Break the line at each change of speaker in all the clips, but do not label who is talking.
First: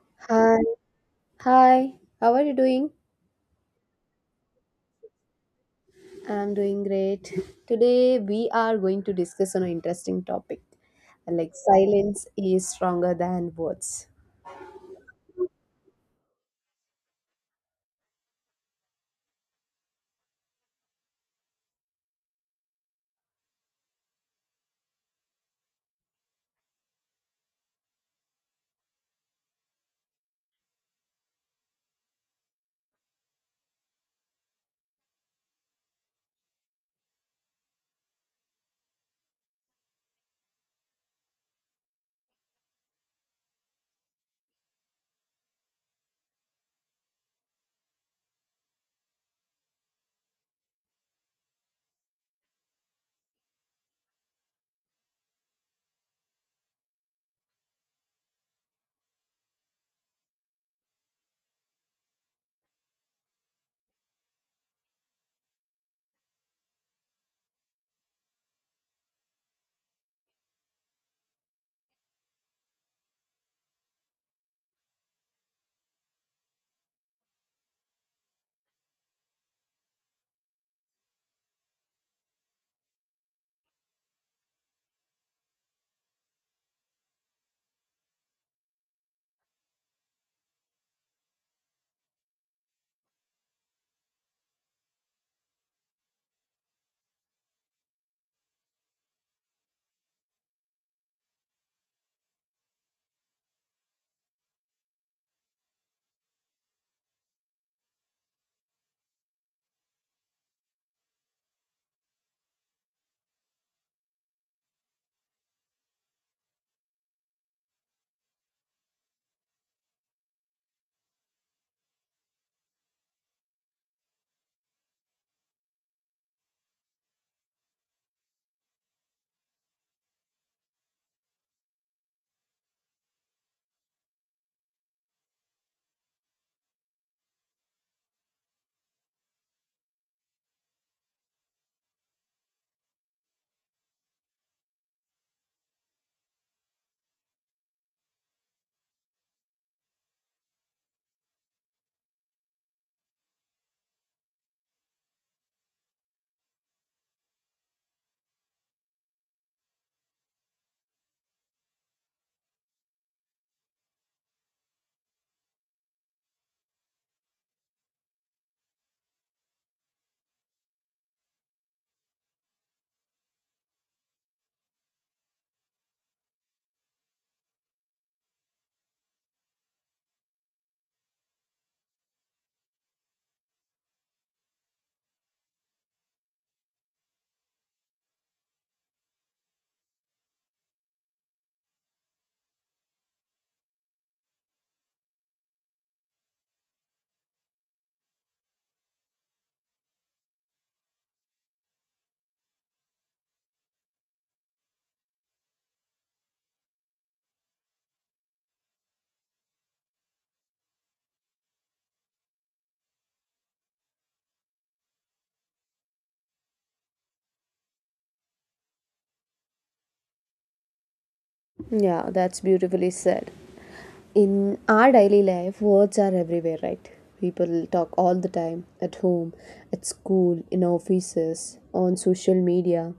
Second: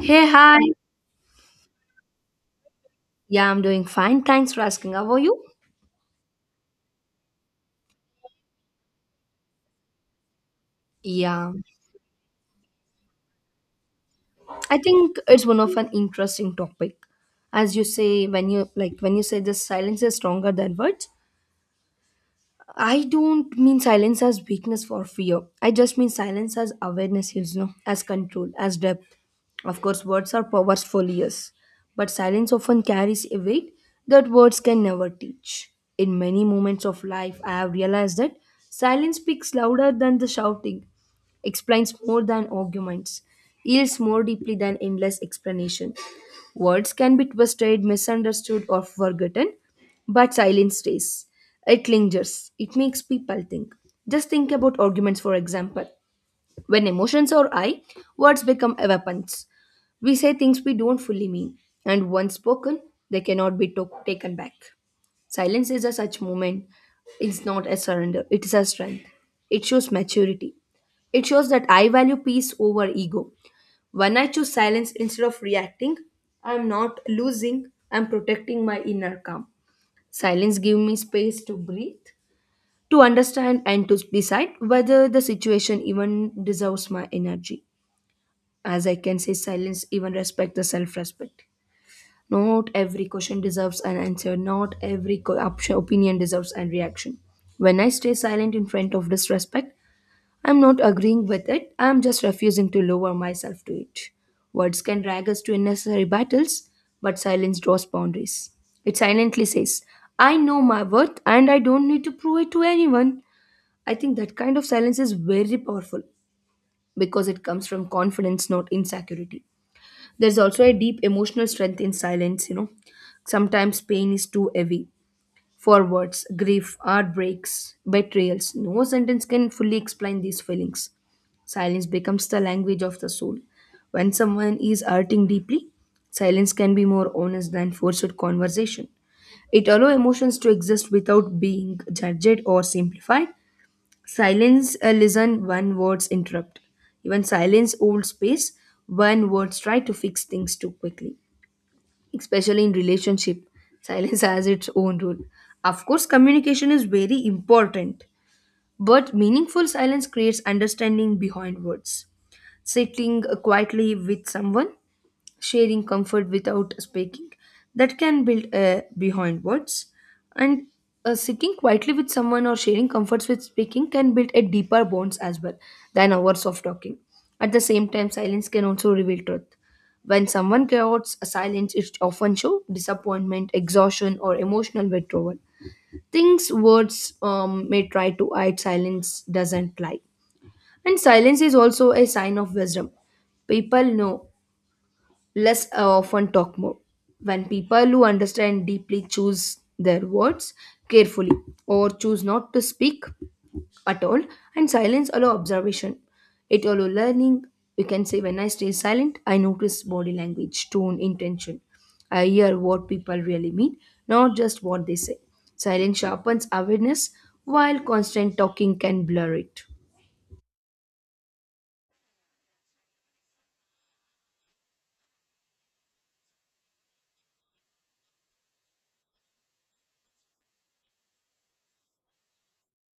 Hey, hi.
Hi. Hi, how are you doing?
Yeah, I'm doing fine. Thanks for asking. How are you?
I'm doing great. Today we are going to discuss on an interesting topic.
Yeah,
Like silence is stronger than words.
I think it's one of an interesting topic. As you say, when you say this silence is stronger than words, I don't mean silence as weakness for fear. I just mean silence as awareness, as control, as depth. Of course, words are powerful, yes, but silence often carries a weight that words can never teach. In many moments of life, I have realized that silence speaks louder than the shouting, explains more than arguments, yields more deeply than endless explanation. Words can be twisted, misunderstood, or forgotten, but silence stays. It lingers. It makes people think. Just think about arguments, for example. When emotions are high, words become weapons. We say things we don't fully mean, and once spoken, they cannot be taken back. Silence is a such moment. It's not a surrender, it is a strength. It shows maturity. It shows that I value peace over ego. When I choose silence instead of reacting, I'm not losing, I'm protecting my inner calm. Silence gives me space to breathe, to understand, and to decide whether the situation even deserves my energy. As I can say, silence even respect the self respect. Not every question deserves an answer, not every opinion deserves a reaction. When I stay silent in front of disrespect, I'm not agreeing with it, I'm just refusing to lower myself to it. Words can drag us to unnecessary battles, but silence draws boundaries. It silently says, I know my worth and I don't need to prove it to anyone. I think that kind of silence is very powerful because it comes from confidence, not insecurity. There's also a deep emotional strength in silence. Sometimes pain is too heavy, for words, grief, heartbreaks, betrayals, no sentence can fully explain these feelings. Silence becomes the language of the soul. When someone is hurting deeply, silence can be more honest than forced conversation. It allows emotions to exist without being judged or simplified. Silence listen when words interrupt. Even silence holds space when words try to fix things too quickly, especially in relationship, silence has its own role. Of course, communication is very important, but meaningful silence creates understanding behind words. Sitting quietly with someone, sharing comfort without speaking, that can build behind words. And seeking quietly with someone or sharing comforts with speaking can build a deeper bonds as well than hours of talking. At the same time, silence can also reveal truth. When someone covets a silence, it often shows disappointment, exhaustion, or emotional withdrawal, things words may try to hide. Silence doesn't lie. And silence is also a sign of wisdom. People know Less often talk more. When people who understand deeply choose their words carefully, or choose not to speak at all, and silence allow observation. It allow learning. You can say when I stay silent, I notice body language, tone, intention. I hear what people really mean, not just what they say. Silence sharpens awareness, while constant talking can blur it.
Yeah, that's beautifully said. In our daily life, words are everywhere, right? People talk all the time at home, at school, in offices, on social media,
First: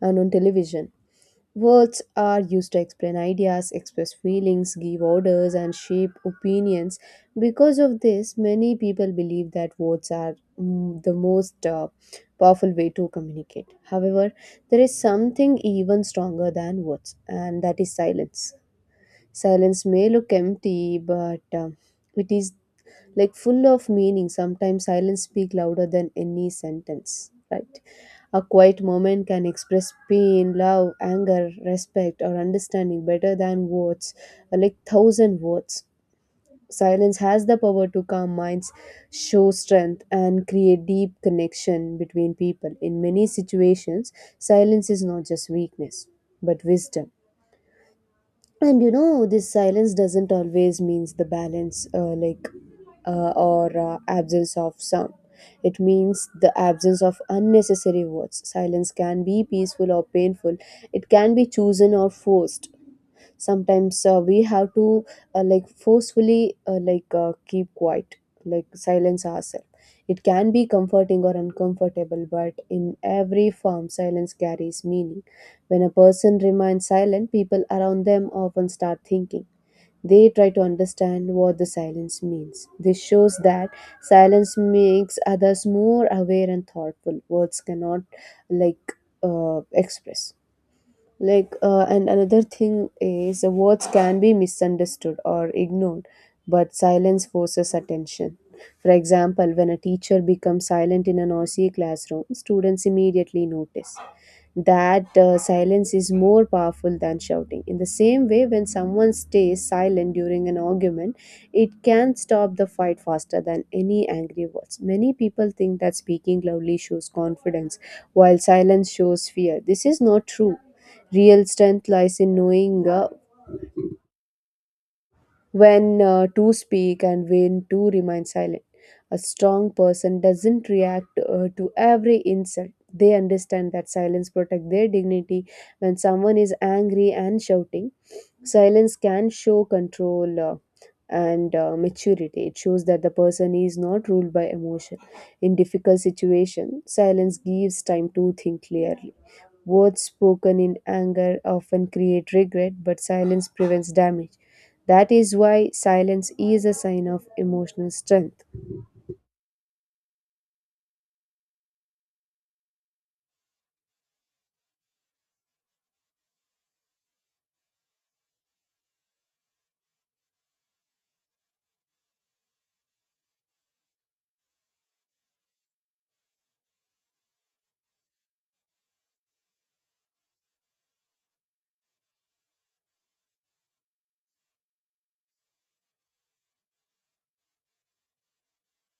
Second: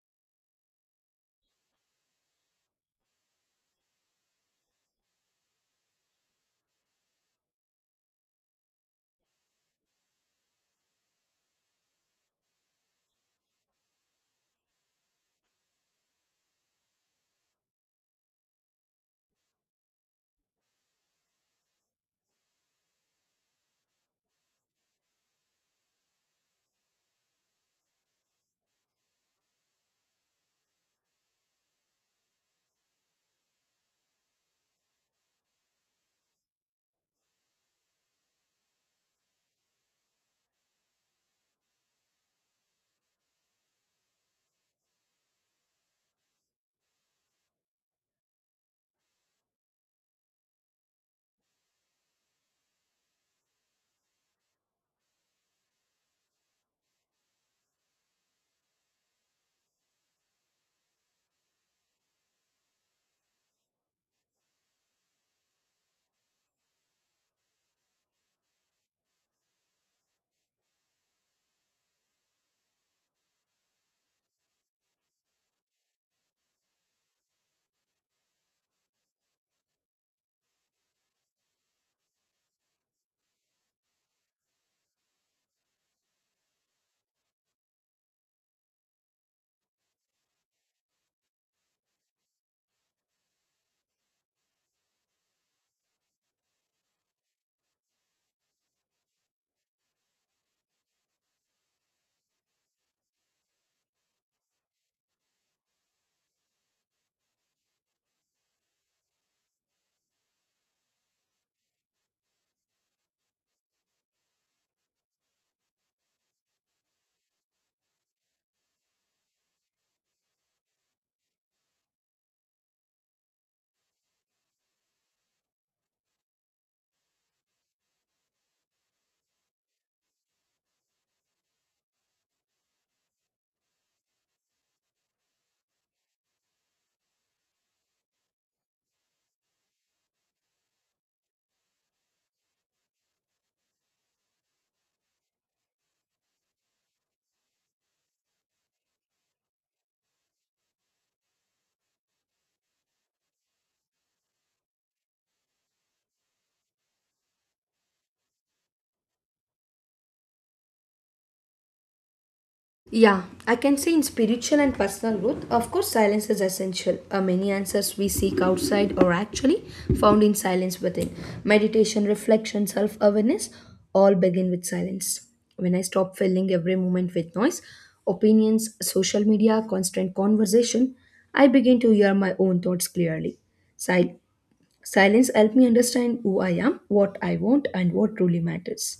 and on television. Words are used to explain ideas, express feelings, give orders, and shape opinions. Because of this, many people believe that words are the most powerful way to communicate. However, there is something even stronger than words, and that is silence. Silence may look empty, but it is like full of meaning. Sometimes silence speak louder than any sentence, right? A quiet moment can express pain, love, anger, respect, or understanding better than words, like thousand words. Silence has the power to calm minds, show strength, and create deep connection between people. In many situations, silence is not just weakness, but wisdom. And you know, this silence doesn't always means the balance, like or absence of sound. It means the absence of unnecessary words. Silence can be peaceful or painful. It can be chosen or forced. Sometimes we have to, like forcefully like keep quiet, like silence ourselves. It can be comforting or uncomfortable, but in every form silence carries meaning. When a person remains silent, people around them often start thinking. They try to understand what the silence means. This shows that silence makes others more aware and thoughtful. Words cannot, like, express, like, and another thing is, words can be misunderstood or ignored, but silence forces attention. For example, when a teacher becomes silent in a noisy classroom, students immediately notice that silence is more powerful than shouting. In the same way, when someone stays silent during an argument, it can stop the fight faster than any angry words. Many people think that speaking loudly shows confidence, while silence shows fear. This is not true. Real strength lies in knowing when two speak and when to remain silent. A strong person doesn't react to every insult. They understand that silence protects their dignity. When someone is angry and shouting, silence can show control and maturity. It shows that the person is not ruled by emotion. In difficult situation, silence gives time to think clearly. Words spoken in anger often create regret, but silence prevents damage. That is why silence is a sign of emotional strength.
Yeah, I can say in spiritual and personal growth, of course, silence is essential. Many answers we seek outside are actually found in silence within. Meditation, reflection, self awareness all begin with silence. When I stop filling every moment with noise, opinions, social media, constant conversation, I begin to hear my own thoughts clearly. Sil- Silence helps me understand who I am, what I want, and what truly matters.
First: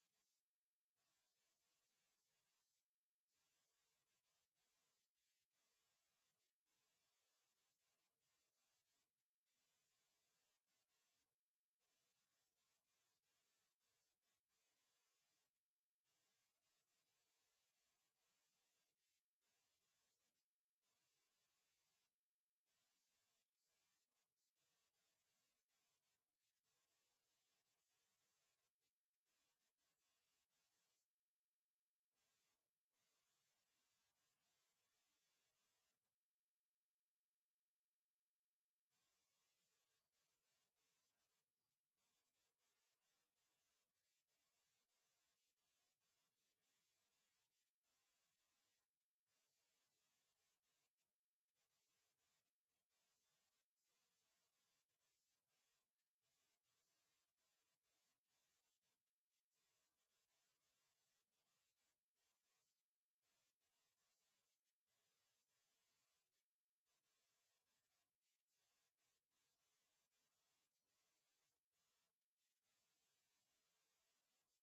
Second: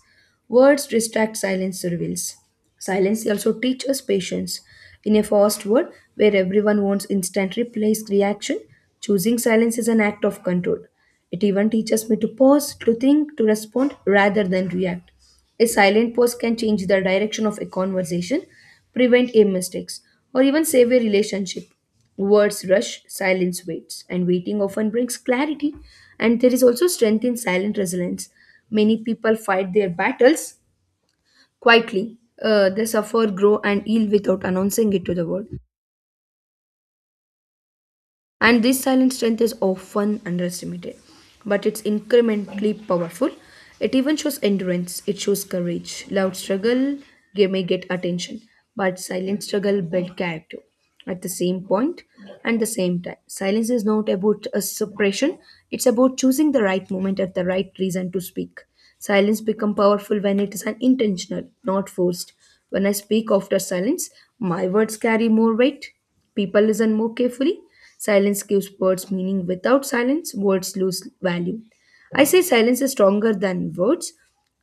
Words distract, silence reveals. Silence also teaches us patience. In a fast world where everyone wants instant replies, reaction, choosing silence is an act of control. It even teaches me to pause, to think, to respond rather than react. A silent pause can change the direction of a conversation, prevent a mistakes, or even save a relationship. Words rush, silence waits, and waiting often brings clarity. And there is also strength in silent resilience. Many people fight their battles quietly. They suffer, grow, and heal without announcing it to the world. And this silent strength is often underestimated, but it's incrementally powerful. It even shows endurance, it shows courage. Loud struggle may get attention, but silent struggle builds character. At the same point and the same time, silence is not about a suppression, it's about choosing the right moment at the right reason to speak. Silence become powerful when it is unintentional, not forced. When I speak after silence, my words carry more weight. People listen more carefully. Silence gives words meaning. Without silence, words lose value. I say silence is stronger than words.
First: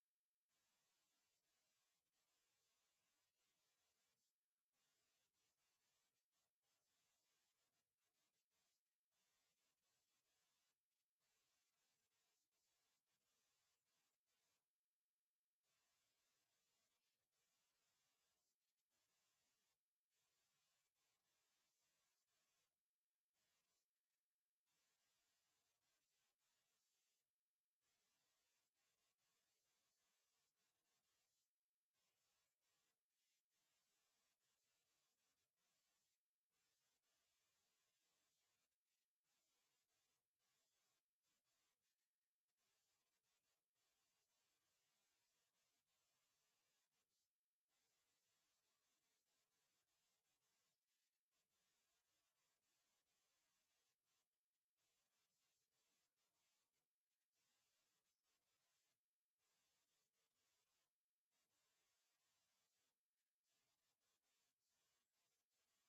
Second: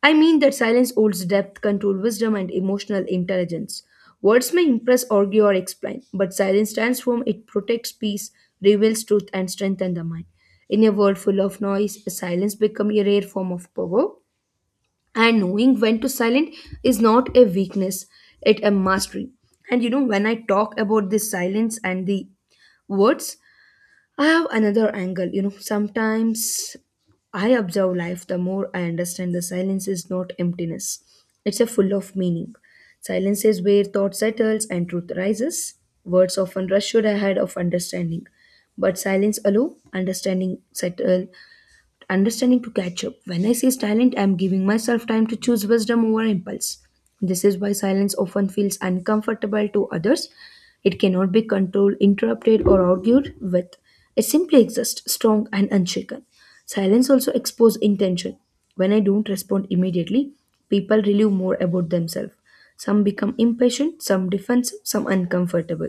I mean that silence holds depth, control, wisdom, and emotional intelligence. Words may impress, argue, or explain, but silence transforms. It protects peace, reveals truth, and strengthens the mind. In a world full of noise, silence becomes a rare form of power, and knowing when to silent is not a weakness, it a mastery. And when I talk about this silence and the words, I have another angle. Sometimes I observe life, the more I understand, the silence is not emptiness, it's a full of meaning. Silence is where thought settles and truth rises. Words often rush ahead of understanding, but silence alone understanding settle understanding to catch up. When I say silent, I am giving myself time to choose wisdom over impulse. This is why silence often feels uncomfortable to others. It cannot be controlled, interrupted, or argued with. It simply exists, strong and unshaken. Silence also exposes intention. When I don't respond immediately, people relieve more about themselves. Some become impatient, some defensive, some uncomfortable.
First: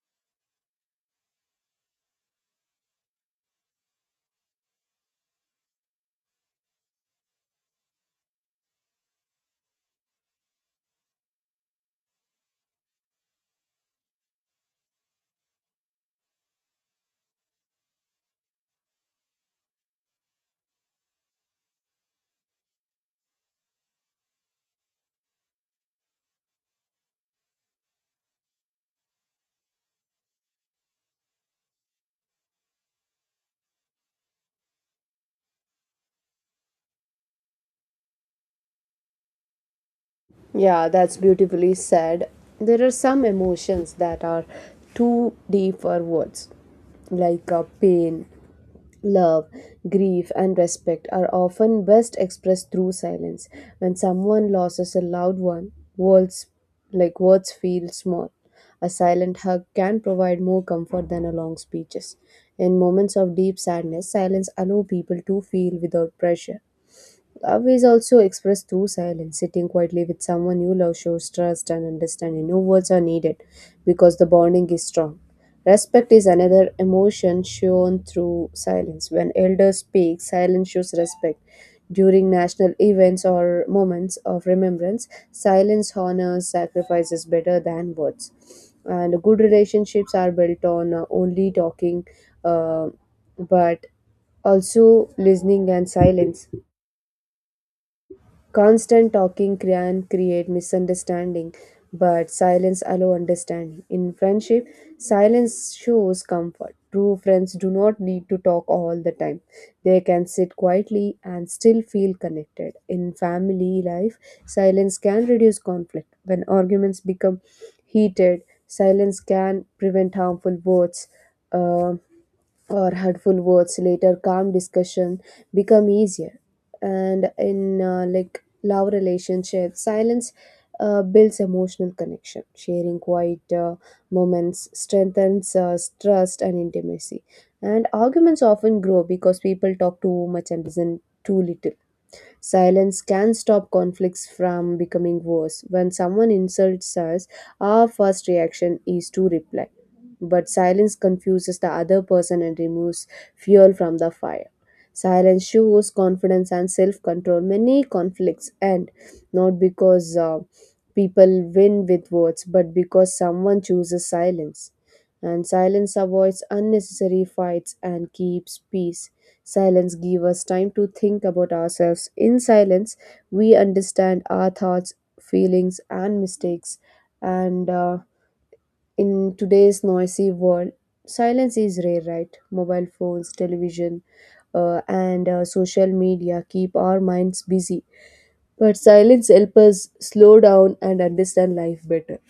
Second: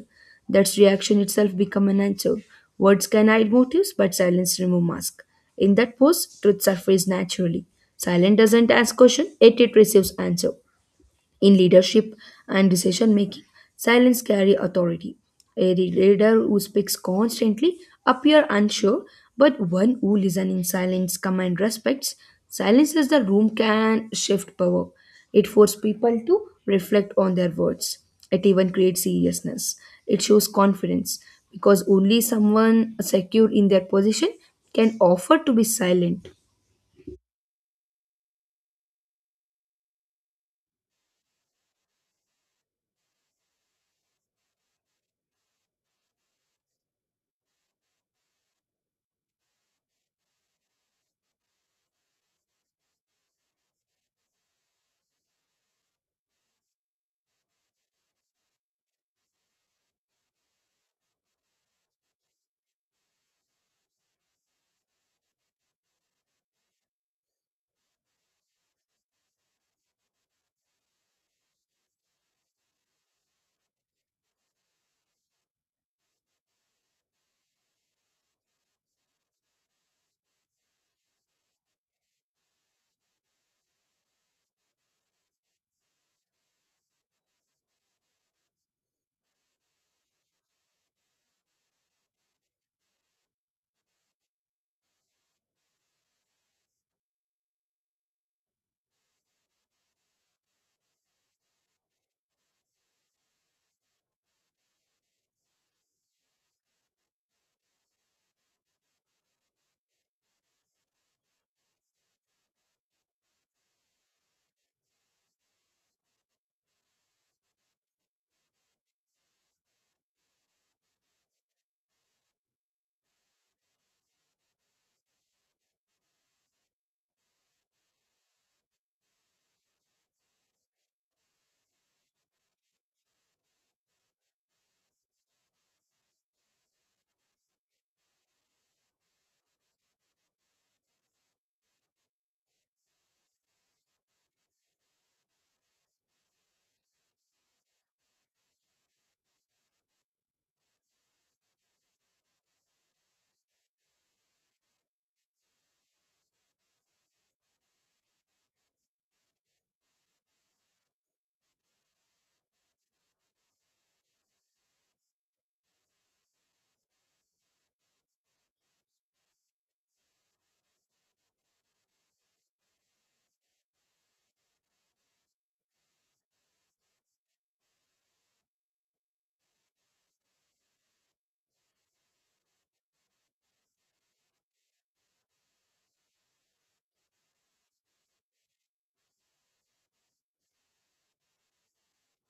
That's reaction itself become an answer. Words can hide motives, but silence remove mask. In that pose, truth surfaces naturally. Silence doesn't ask question, yet it receives answer. In leadership and decision making, silence carry authority. A leader who speaks constantly appear unsure, but one who listens in silence, command respects, silences the room can shift power. It forces people to reflect on their words. It even creates seriousness. It shows confidence because only someone secure in their position can offer to be silent.
Yeah, that's beautifully said. There are some emotions that are too deep for words, like pain, love, grief, and respect are often best expressed through silence. When someone loses a loved one, words, like, words feel small. A silent hug can provide more comfort than a long speeches. In moments of deep sadness, silence allow people to feel without pressure. Love is also expressed through silence. Sitting quietly with someone you love shows trust and understanding. No words are needed because the bonding is strong. Respect is another emotion shown through silence. When elders speak, silence shows respect. During national events or moments of remembrance, silence honors sacrifices better than words. And good relationships are built on, only talking, uh, but also listening and silence. Constant talking can create misunderstanding, but silence allows understanding. In friendship, silence shows comfort. True friends do not need to talk all the time. They can sit quietly and still feel connected. In family life, silence can reduce conflict. When arguments become heated, silence can prevent harmful words. Um, or hurtful words later, calm discussion become easier. And in, like, love relationship, silence builds emotional connection. Sharing quiet moments strengthens trust and intimacy. And arguments often grow because people talk too much and listen too little. Silence can stop conflicts from becoming worse. When someone insults us, our first reaction is to reply. But silence confuses the other person and removes fuel from the fire. Silence shows confidence and self control. Many conflicts end not because people win with words, but because someone chooses silence. And silence avoids unnecessary fights and keeps peace. Silence gives us time to think about ourselves. In silence, we understand our thoughts, feelings, and mistakes. And in today's noisy world, silence is rare, right? Mobile phones, television, and social media keep our minds busy. But silence helps us slow down and understand life better.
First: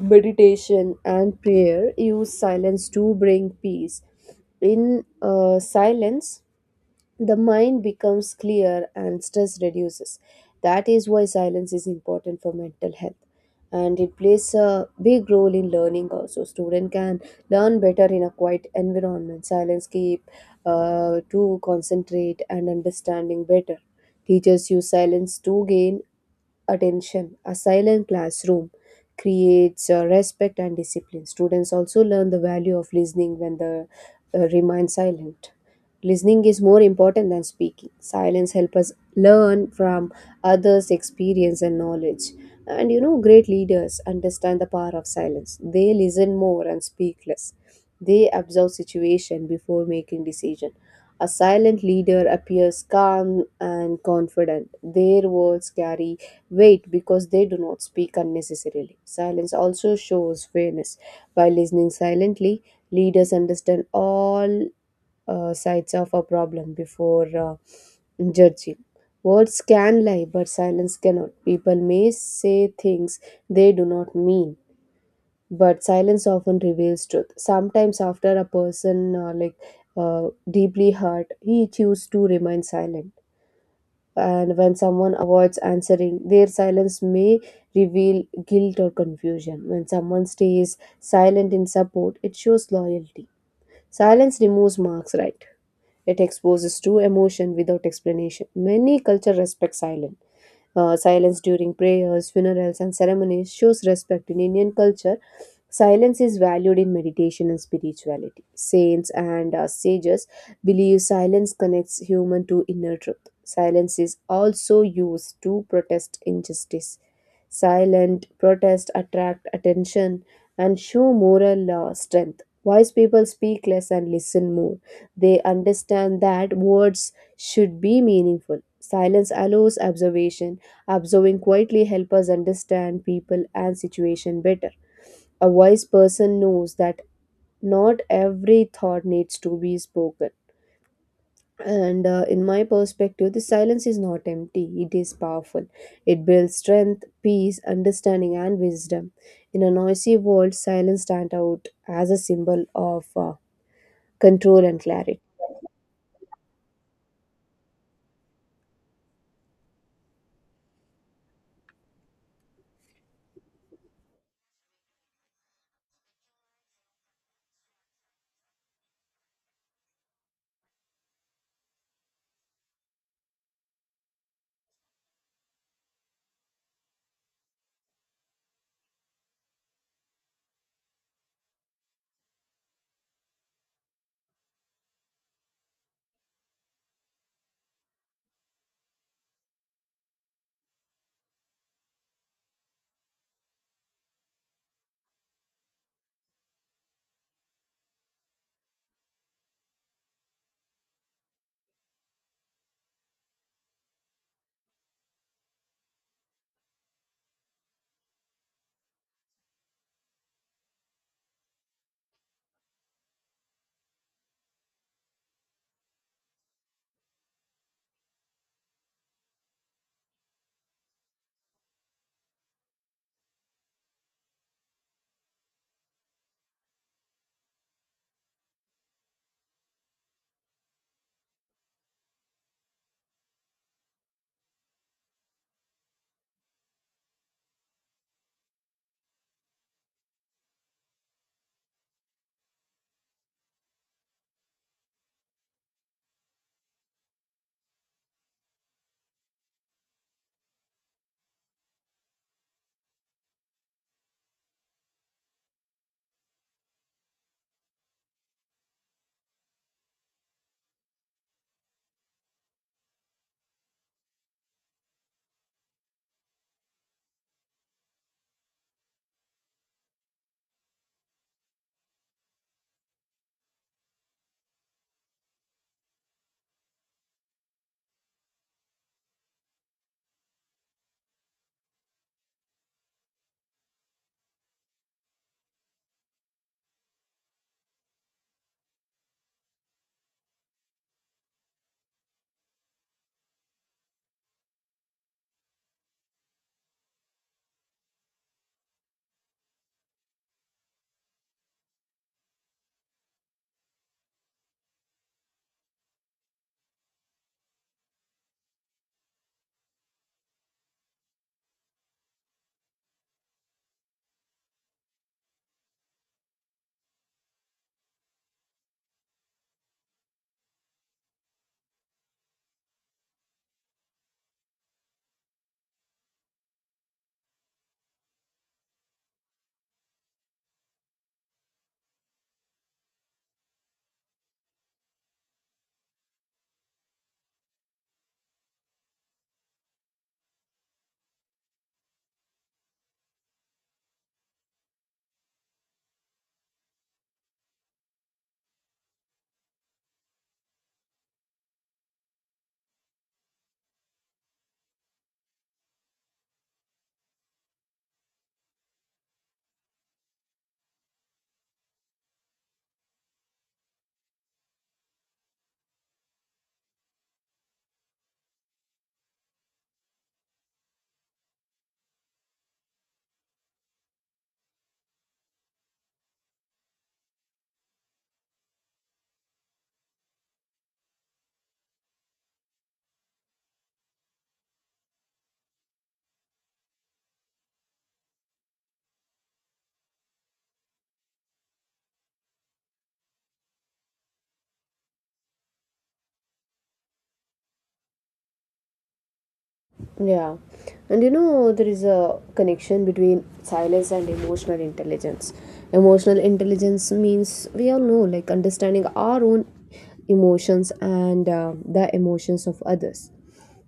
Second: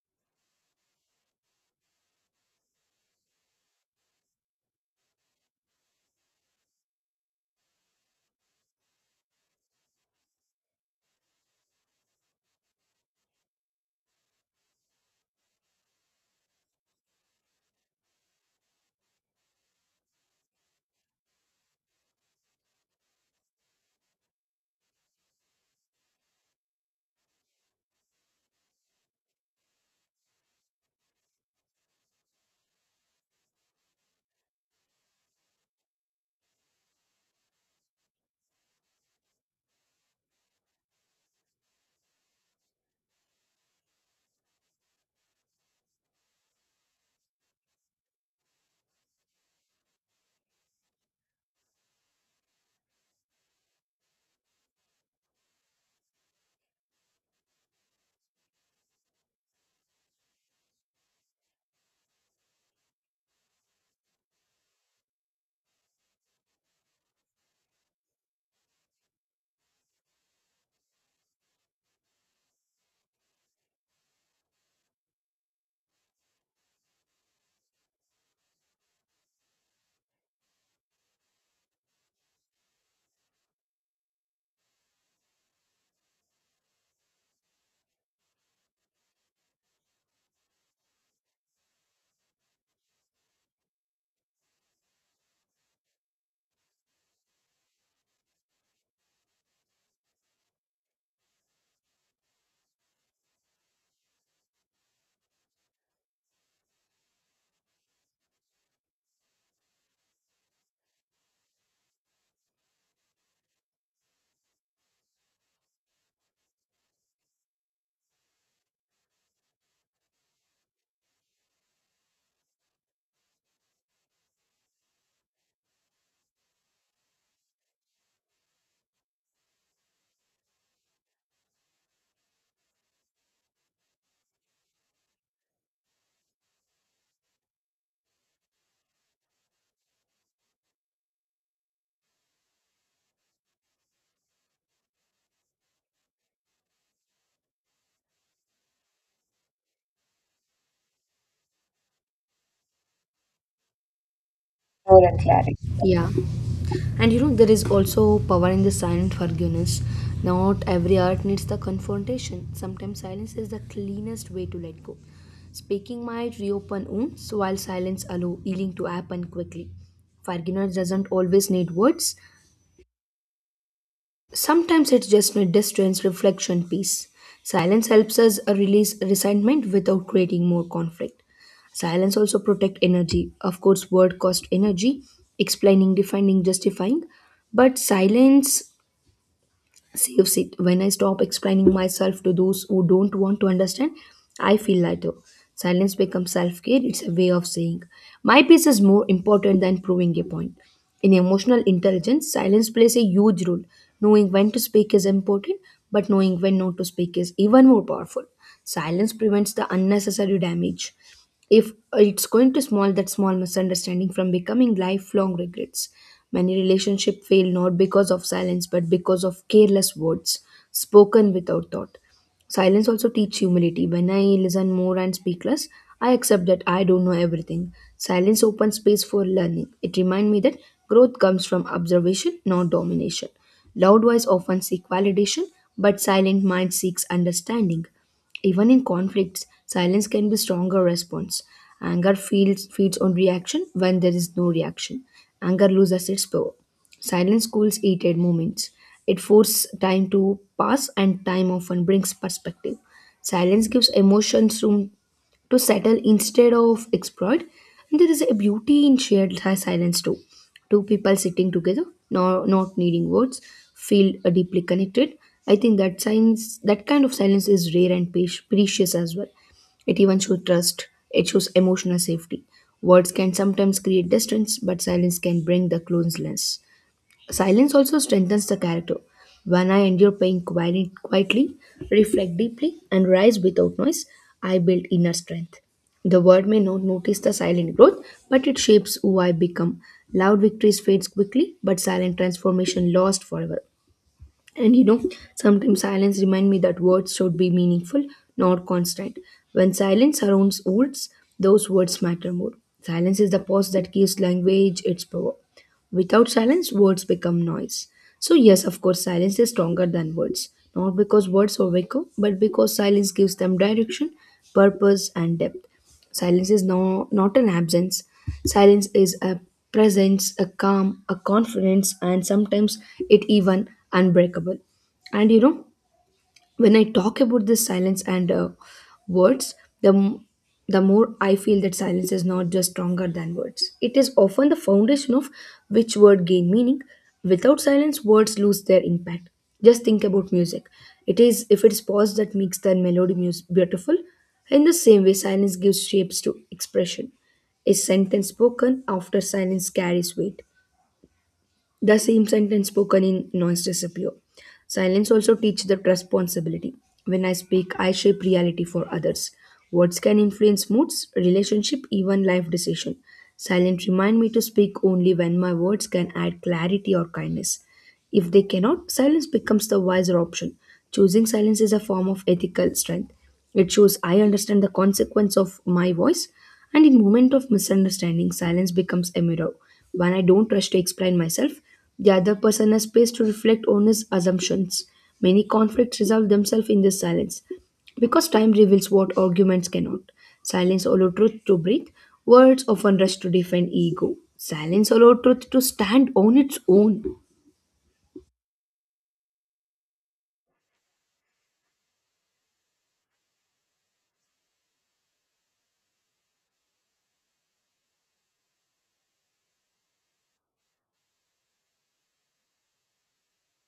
Meditation and prayer use silence to bring peace. In silence, the mind becomes clear and stress reduces. That is why silence is important for mental health. And it plays a big role in learning also. Student can learn better in a quiet environment. Silence keep to concentrate and understanding better. Teachers use silence to gain attention. A silent classroom creates respect and discipline. Students also learn the value of listening when the remain silent. Listening is more important than speaking. Silence helps us learn from others' experience and knowledge. And you know, great leaders understand the power of silence. They listen more and speak less. They observe situation before making decision. A silent leader appears calm and confident. Their words carry weight because they do not speak unnecessarily. Silence also shows fairness. By listening silently, leaders understand all sides of a problem before judging. Words can lie, but silence cannot. People may say things they do not mean, but silence often reveals truth. Sometimes, after a person deeply hurt, he chooses to remain silent. And when someone avoids answering, their silence may reveal guilt or confusion. When someone stays silent in support, it shows loyalty. Silence removes marks, right? It exposes true emotion without explanation. Many cultures respect silence. Silence during prayers, funerals, and ceremonies shows respect in Indian culture. Silence is valued in meditation and spirituality. Saints and sages believe silence connects human to inner truth. Silence is also used to protest injustice. Silent protest attract attention and show moral strength. Wise people speak less and listen more. They understand that words should be meaningful. Silence allows observation. Observing quietly helps us understand people and situation better. A wise person knows that not every thought needs to be spoken. And in my perspective, the silence is not empty, it is powerful. It builds strength, peace, understanding, and wisdom. In a noisy world, silence stands out as a symbol of control and
More and
clarity.
clarity. Yeah. And there is also power in the silent forgiveness. Not every art needs the confrontation. Sometimes silence is the cleanest way to let go. Speaking might reopen wounds, while silence allow healing to happen quickly. Forgiveness doesn't always need words. Sometimes it's just a distance reflection peace. Silence helps us release resentment without creating more conflict. Silence also protect energy. Of course, word cost energy, explaining, defending, justifying. But silence saves it. When I stop explaining myself to those who don't want to understand, I feel lighter. Silence becomes self care, it's a way of saying, my peace is more important than proving a point. In emotional intelligence, silence plays a huge role. Knowing when to speak is important, but knowing when not to speak is even more powerful. Silence prevents the unnecessary damage if it's going to small that small misunderstanding from becoming lifelong regrets. Many relationships fail not because of silence, but because of careless words spoken without thought. Silence also teach humility. When I listen more and speak less, I accept that I don't know everything. Silence opens space for learning. It reminds me that growth comes from observation, not domination. Loud voice often seek validation, but silent mind seeks understanding. Even in conflicts, silence can be stronger response. Anger feeds on reaction. When there is no reaction, anger loses its power. Silence cools heated moments. It forces time to pass, and time often brings perspective. Silence gives emotions room to settle instead of exploit. And there is a beauty in shared silence too. Two people sitting together, no, not needing words, feel deeply connected. I think that science, that kind of silence is rare and precious as well. It even shows trust. It shows emotional safety. Words can sometimes create distance, but silence can bring the closeness. Silence also strengthens the character. When I endure pain quietly, reflect deeply, and rise without noise, I build inner strength. The world may not notice the silent growth, but it shapes who I become. Loud victories fades quickly, but silent transformation lasts forever. And sometimes silence remind me that words should be meaningful, not constant. When silence surrounds words, those words matter more. Silence is the pause that gives language its power. Without silence, words become noise. So yes, of course, silence is stronger than words. Not because words are weaker, but because silence gives them direction, purpose, and depth. Silence is no, not an absence. Silence is a presence, a calm, a confidence, and sometimes it even unbreakable. And when I talk about this silence and words, the m- the more I feel that silence is not just stronger than words. It is often the foundation of which word gain meaning. Without silence, words lose their impact. Just think about music. It is if it is pause that makes the melody beautiful. In the same way, silence gives shapes to expression. A sentence spoken after silence carries weight. The same sentence spoken in noise disappear. Silence also teach the responsibility. When I speak, I shape reality for others. Words can influence moods, relationship, even life decision. Silence remind me to speak only when my words can add clarity or kindness. If they cannot, silence becomes the wiser option. Choosing silence is a form of ethical strength. It shows I understand the consequence of my voice, and in moment of misunderstanding, silence becomes a mirror. When I don't rush to explain myself, the other person has space to reflect on his assumptions. Many conflicts resolve themselves in this silence because time reveals what arguments cannot. Silence allows truth to breathe. Words often rush to defend ego. Silence allows truth to stand on its own.
Yeah, and you know, there is a connection between silence and emotional intelligence. Emotional intelligence means, we all know, like, understanding our own emotions and the emotions of others.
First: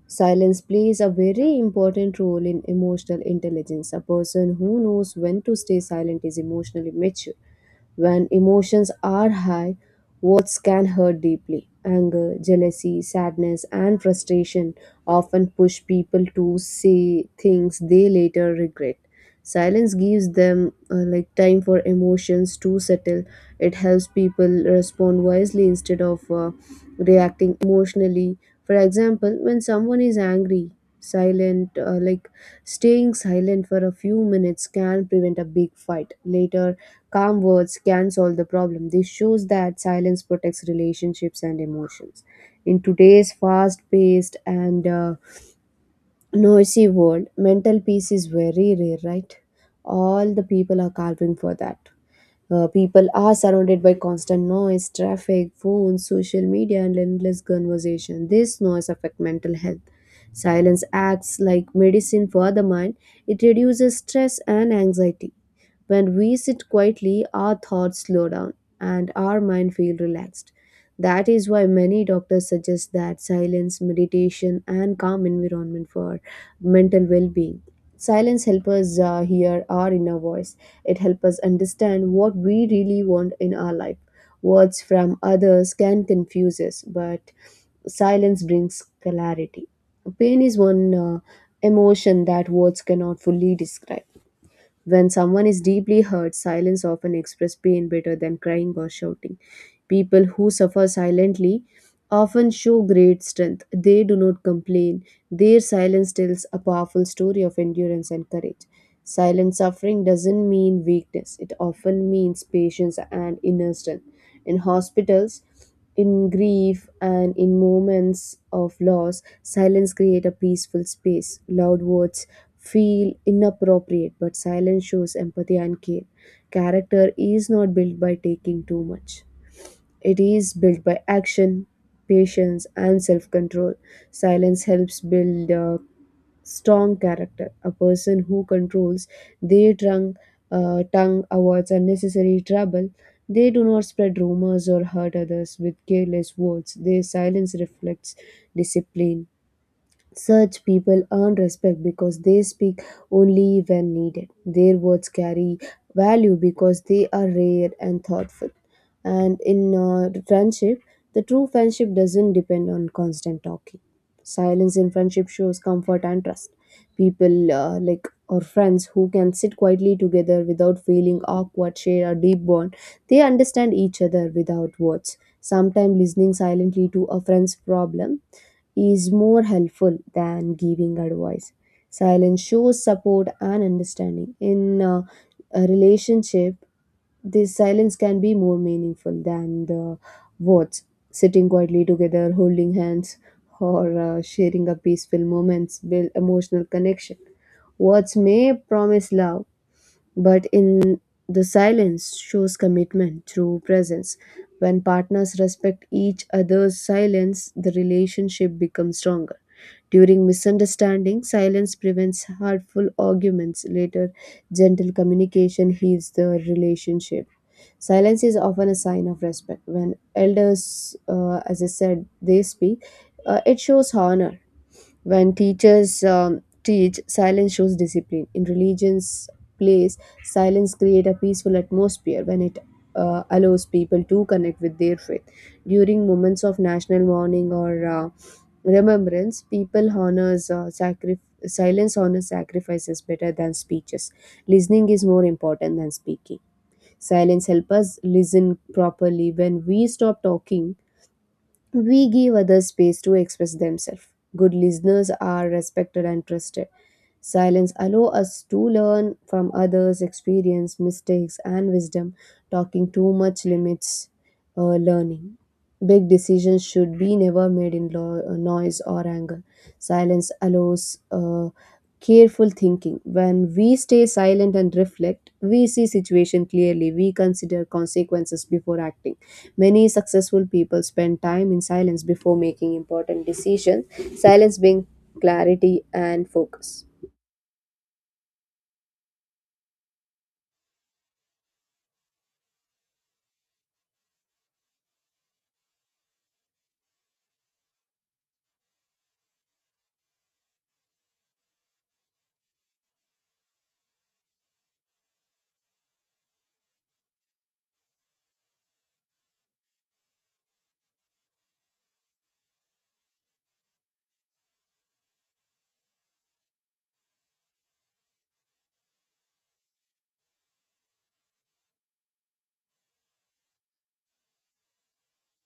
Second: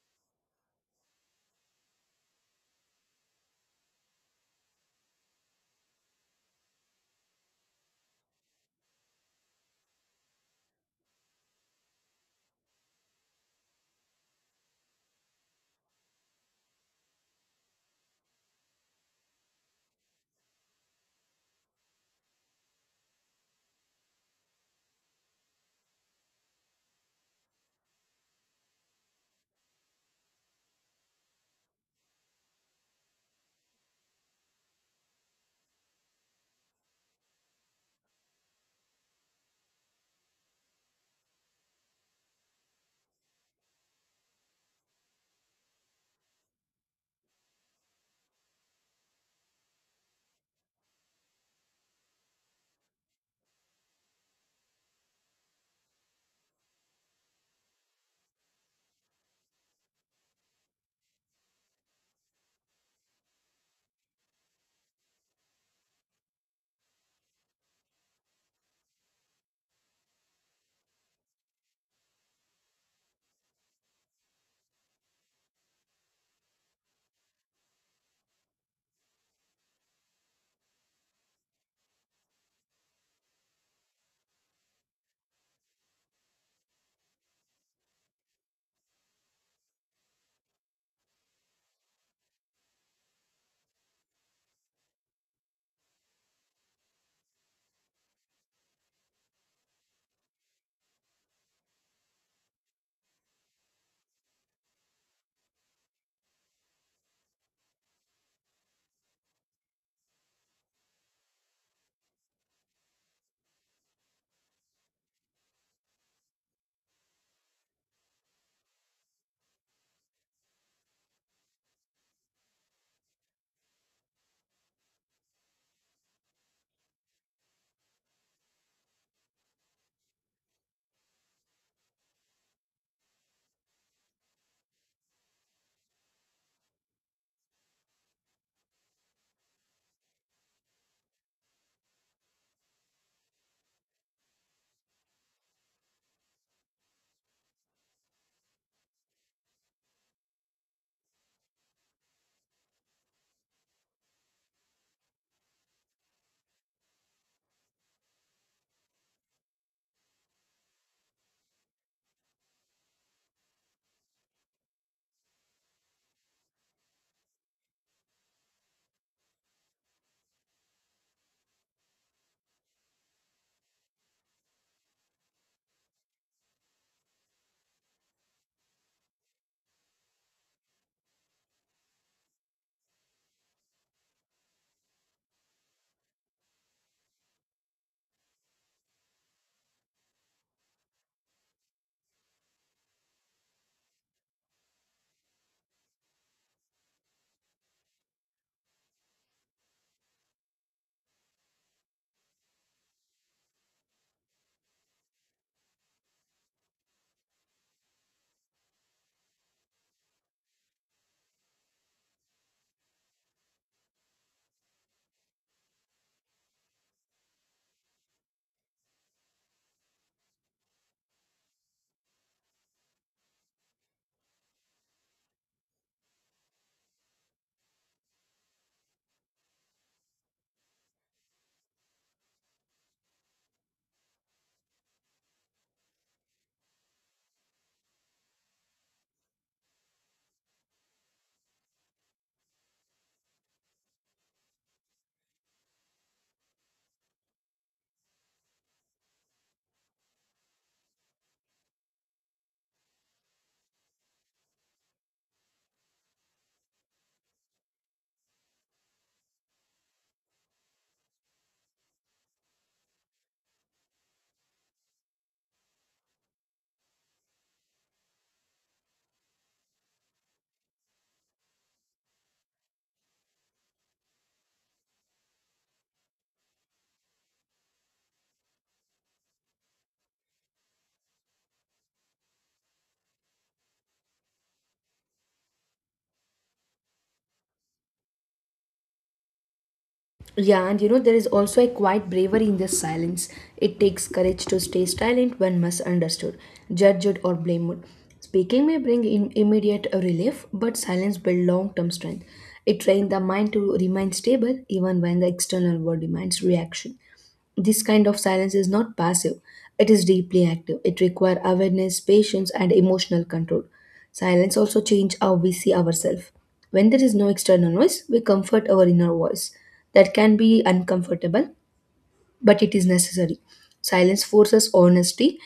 Silence plays a very important role in emotional intelligence. A person who knows when to stay silent is emotionally mature. When emotions are high, words can hurt deeply. Anger, jealousy, sadness, and frustration often push people to say things they later regret. Silence gives them, like, time for emotions to settle. It helps people respond wisely instead of reacting emotionally. For example, when someone is angry, silent like staying silent for a few minutes can prevent a big fight later. Calm words can solve the problem. This shows that silence protects relationships and emotions. In today's fast paced and noisy world, mental peace is very rare, right? All the people are calving for that. People are surrounded by constant noise, traffic, phones, social media, and endless conversation. This noise affects mental health. Silence acts like medicine for the mind. It reduces stress and anxiety. When we sit quietly, our thoughts slow down and our mind feel relaxed. That is why many doctors suggest that silence, meditation, and calm environment for mental well-being. Silence helps us hear our inner voice. It helps us understand what we really want in our life. Words from others can confuse us, but silence brings clarity. Pain is one emotion that words cannot fully describe. When someone is deeply hurt, silence often expresses pain better than crying or shouting. People who suffer silently often show great strength. They do not complain. Their silence tells a powerful story of endurance and courage. Silent suffering doesn't mean weakness, it often means patience and inner strength. In hospitals, in grief, and in moments of loss, silence create a peaceful space. Loud words feel inappropriate, but silence shows empathy and care. Character is not built by taking too much, it is built by action, patience, and self control. Silence helps build a strong character. A person who controls their tongue avoids unnecessary trouble. They do not spread rumors or hurt others with careless words. Their silence reflects discipline. Such people earn respect because they speak only when needed. Their words carry value because they are rare and thoughtful. And in friendship, the true friendship doesn't depend on constant talking. Silence in friendship shows comfort and trust. People like or friends who can sit quietly together without feeling awkward share a deep bond. They understand each other without words. Sometimes listening silently to a friend's problem is more helpful than giving advice. Silence shows support and understanding. In a relationship, this silence can be more meaningful than the words. Sitting quietly together, holding hands, or sharing a peaceful moments build emotional connection. Words may promise love, but in the silence shows commitment through presence. When partners respect each other's silence, the relationship becomes stronger. During misunderstandings, silence prevents hurtful arguments. Later, gentle communication heals the relationship. Silence is often a sign of respect. When elders, as I said, they speak, it shows honor. When teachers teach, silence shows discipline. In religions, place, silence create a peaceful atmosphere when it allows people to connect with their faith. During moments of national mourning or remembrance people silence honors sacrifices better than speeches. Listening is more important than speaking. Silence help us listen properly. When we stop talking, we give others space to express themselves. Good listeners are respected and trusted. Silence allows us to learn from others' experience, mistakes, and wisdom. Talking too much limits learning. Big decisions should be never made in noise or anger. Silence allows careful thinking. When we stay silent and reflect, we see situation clearly. We consider consequences before acting. Many successful people spend time in silence before making important decisions. Silence being clarity and focus.
Yeah, and you know, there is also a quiet bravery in the silence. It takes courage to stay silent when misunderstood, judged, or blamed. Speaking may bring in immediate relief, but silence builds long term strength. It trains the mind to remain stable even when the external world demands reaction. This kind of silence is not passive, it is deeply active. It requires awareness, patience, and emotional control. Silence also changes how we see ourselves. When there is no external noise, we comfort our inner voice. That can be uncomfortable, but it is necessary. Silence forces honesty.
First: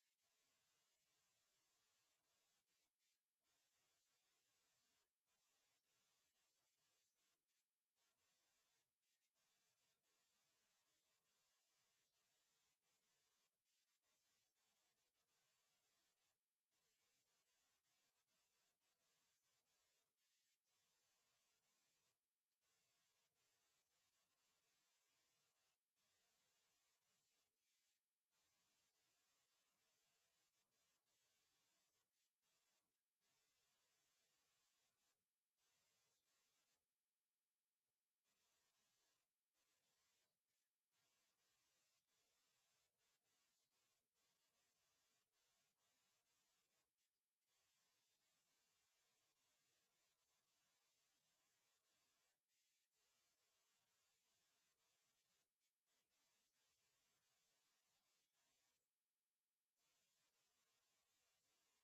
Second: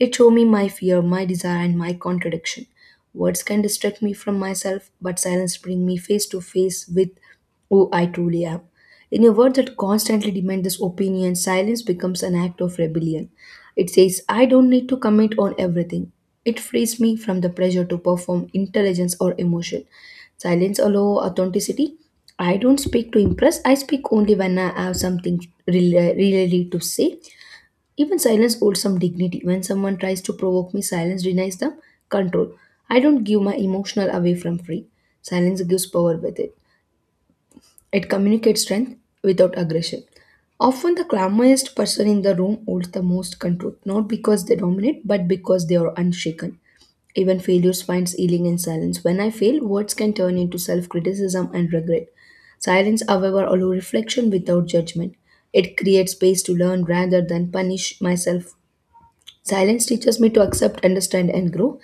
It shows me my fear, my desire, and my contradiction. Words can distract me from myself, but silence brings me face to face with who I truly am. In a world that constantly demands this opinion, silence becomes an act of rebellion. It says, I don't need to comment on everything. It frees me from the pressure to perform intelligence or emotion. Silence allows authenticity. I don't speak to impress. I speak only when I have something really, really to say. Even silence holds some dignity. When someone tries to provoke me, silence denies them control. I don't give my emotional away from free. Silence gives power with it. It communicates strength without aggression. Often, the calmest person in the room holds the most control, not because they dominate, but because they are unshaken. Even failures finds healing in silence. When I fail, words can turn into self criticism and regret. Silence, however, allows reflection without judgment. It creates space to learn rather than punish myself. Silence teaches me to accept, understand, and grow.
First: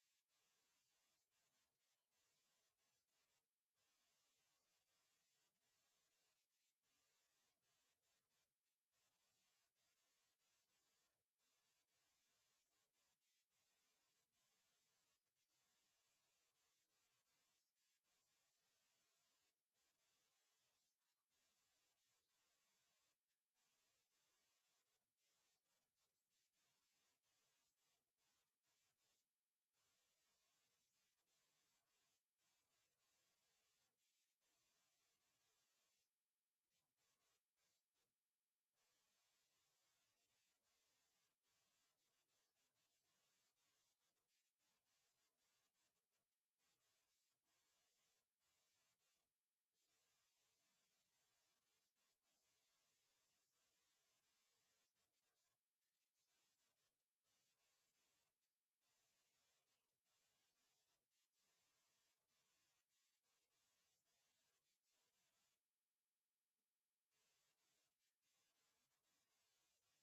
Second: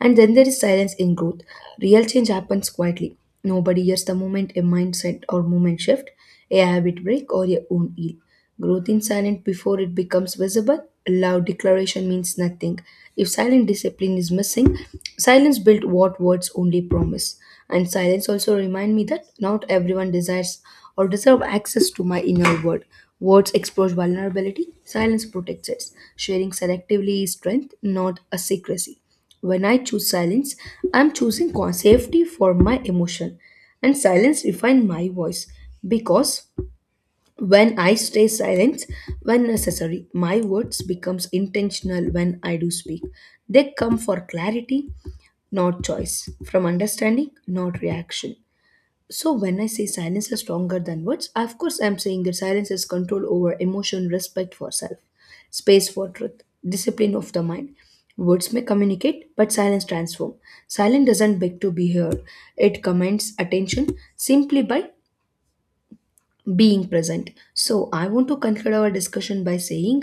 And then there is silence in growth. Real change happens quietly. Nobody hears the moment a mindset or movement shift, a habit break, or your own ill. Growth in silence before it becomes visible. Loud declaration means nothing. If silent discipline is missing, silence built what words only promise. And silence also remind me that not everyone desires or deserve access to my inner world. Words expose vulnerability, silence protects it. Sharing selectively is strength, not a secrecy. When I choose silence, I'm safety for my emotion, and silence refine my voice because when I stay silent when necessary, my words becomes intentional when I do speak. They come for clarity, not choice, from understanding, not reaction. So when I say silence is stronger than words, of course I'm saying that silence is control over emotion, respect for self, space for truth, discipline of the mind. Words may communicate, but silence transform. Silence doesn't beg to be heard. It commands attention simply by being present. So I want to conclude our discussion by saying,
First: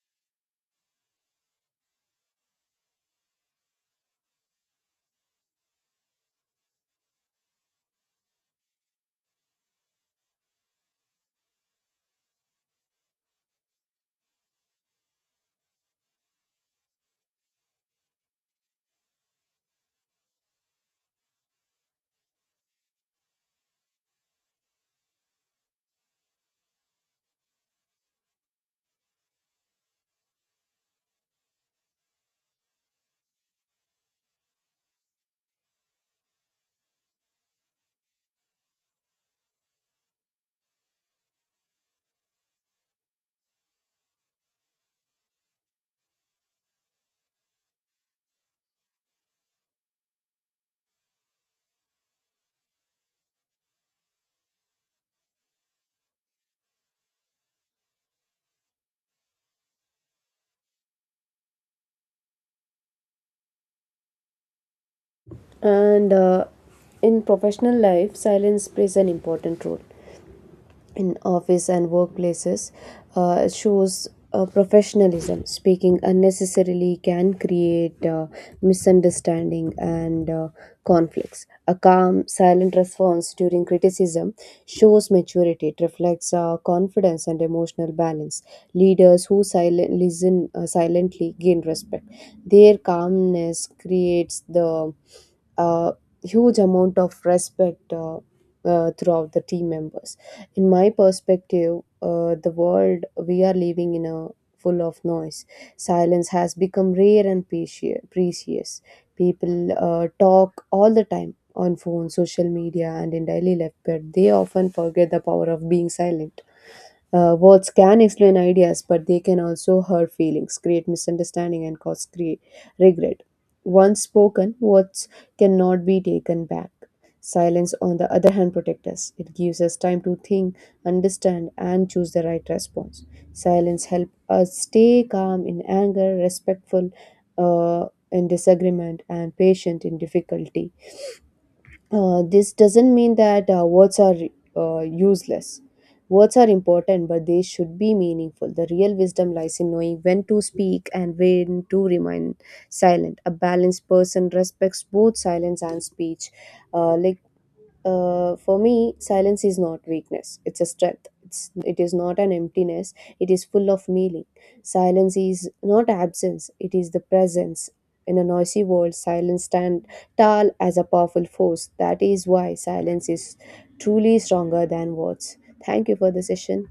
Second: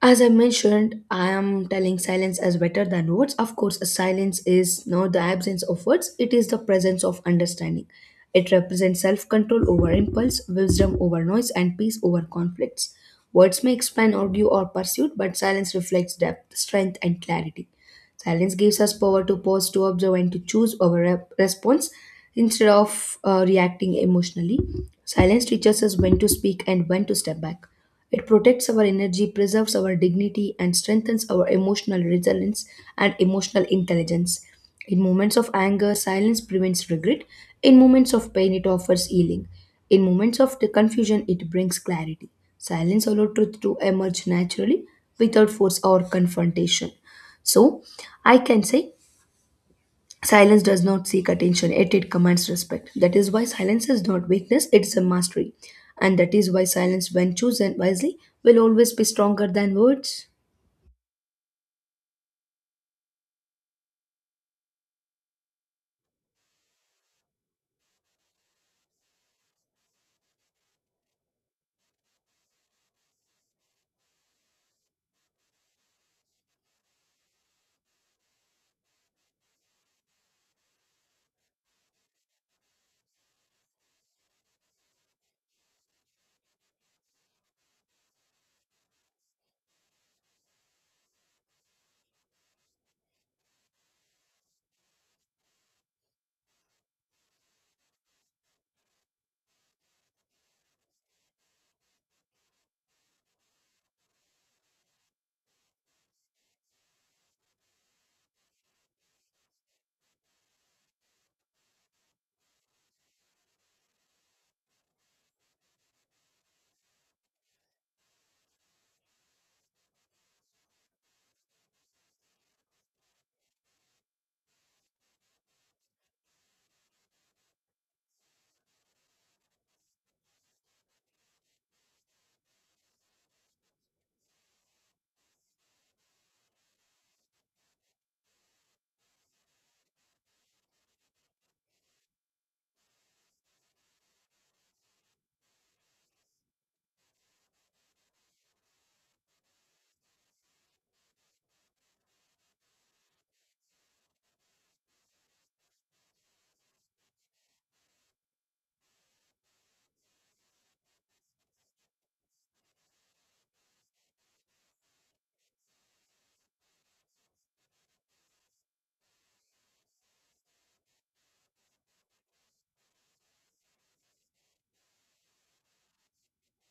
as I mentioned, I am telling silence as better than words. Of course, silence is not the absence of words, it is the presence of understanding. It represents self control over impulse, wisdom over noise, and peace over conflicts. Words may expand or due or pursuit, but silence reflects depth, strength, and clarity. Silence gives us power to pause, to observe, and to choose our response instead of reacting emotionally. Silence teaches us when to speak and when to step back. It protects our energy, preserves our dignity, and strengthens our emotional resilience and emotional intelligence. In moments of anger, silence prevents regret. In moments of pain, it offers healing. In moments of the confusion, it brings clarity. Silence allows truth to emerge naturally without force or confrontation. So, I can say silence does not seek attention, yet it commands respect. That is why silence is not weakness, it's a mastery. And that is why silence, when chosen wisely, will always be stronger than words.
And In professional life, silence plays an important role. In office and workplaces, shows professionalism. Speaking unnecessarily can create misunderstanding and conflicts. A calm, silent response during criticism shows maturity. It reflects confidence and emotional balance. Leaders who listen silently gain respect. Their calmness creates the uh, huge amount of respect throughout the team members. In my perspective, the world we are living in a full of noise. Silence has become rare and precious. People talk all the time on phone, social media, and in daily life, but they often forget the power of being silent. Words can explain ideas, but they can also hurt feelings, create misunderstanding, and cause regret. Once spoken, words cannot be taken back. Silence, on the other hand, protects us. It gives us time to think, understand, and choose the right response. Silence helps us stay calm in anger, respectful in disagreement, and patient in difficulty. This doesn't mean that words are useless. Words are important, but they should be meaningful. The real wisdom lies in knowing when to speak and when to remain silent. A balanced person respects both silence and speech. Uh, like for me, silence is not weakness. It's a strength. It is not an emptiness. It is full of meaning. Silence is not absence. It is the presence. In a noisy world, silence stands tall as a powerful force. That is why silence is truly stronger than words. Thank you for the session.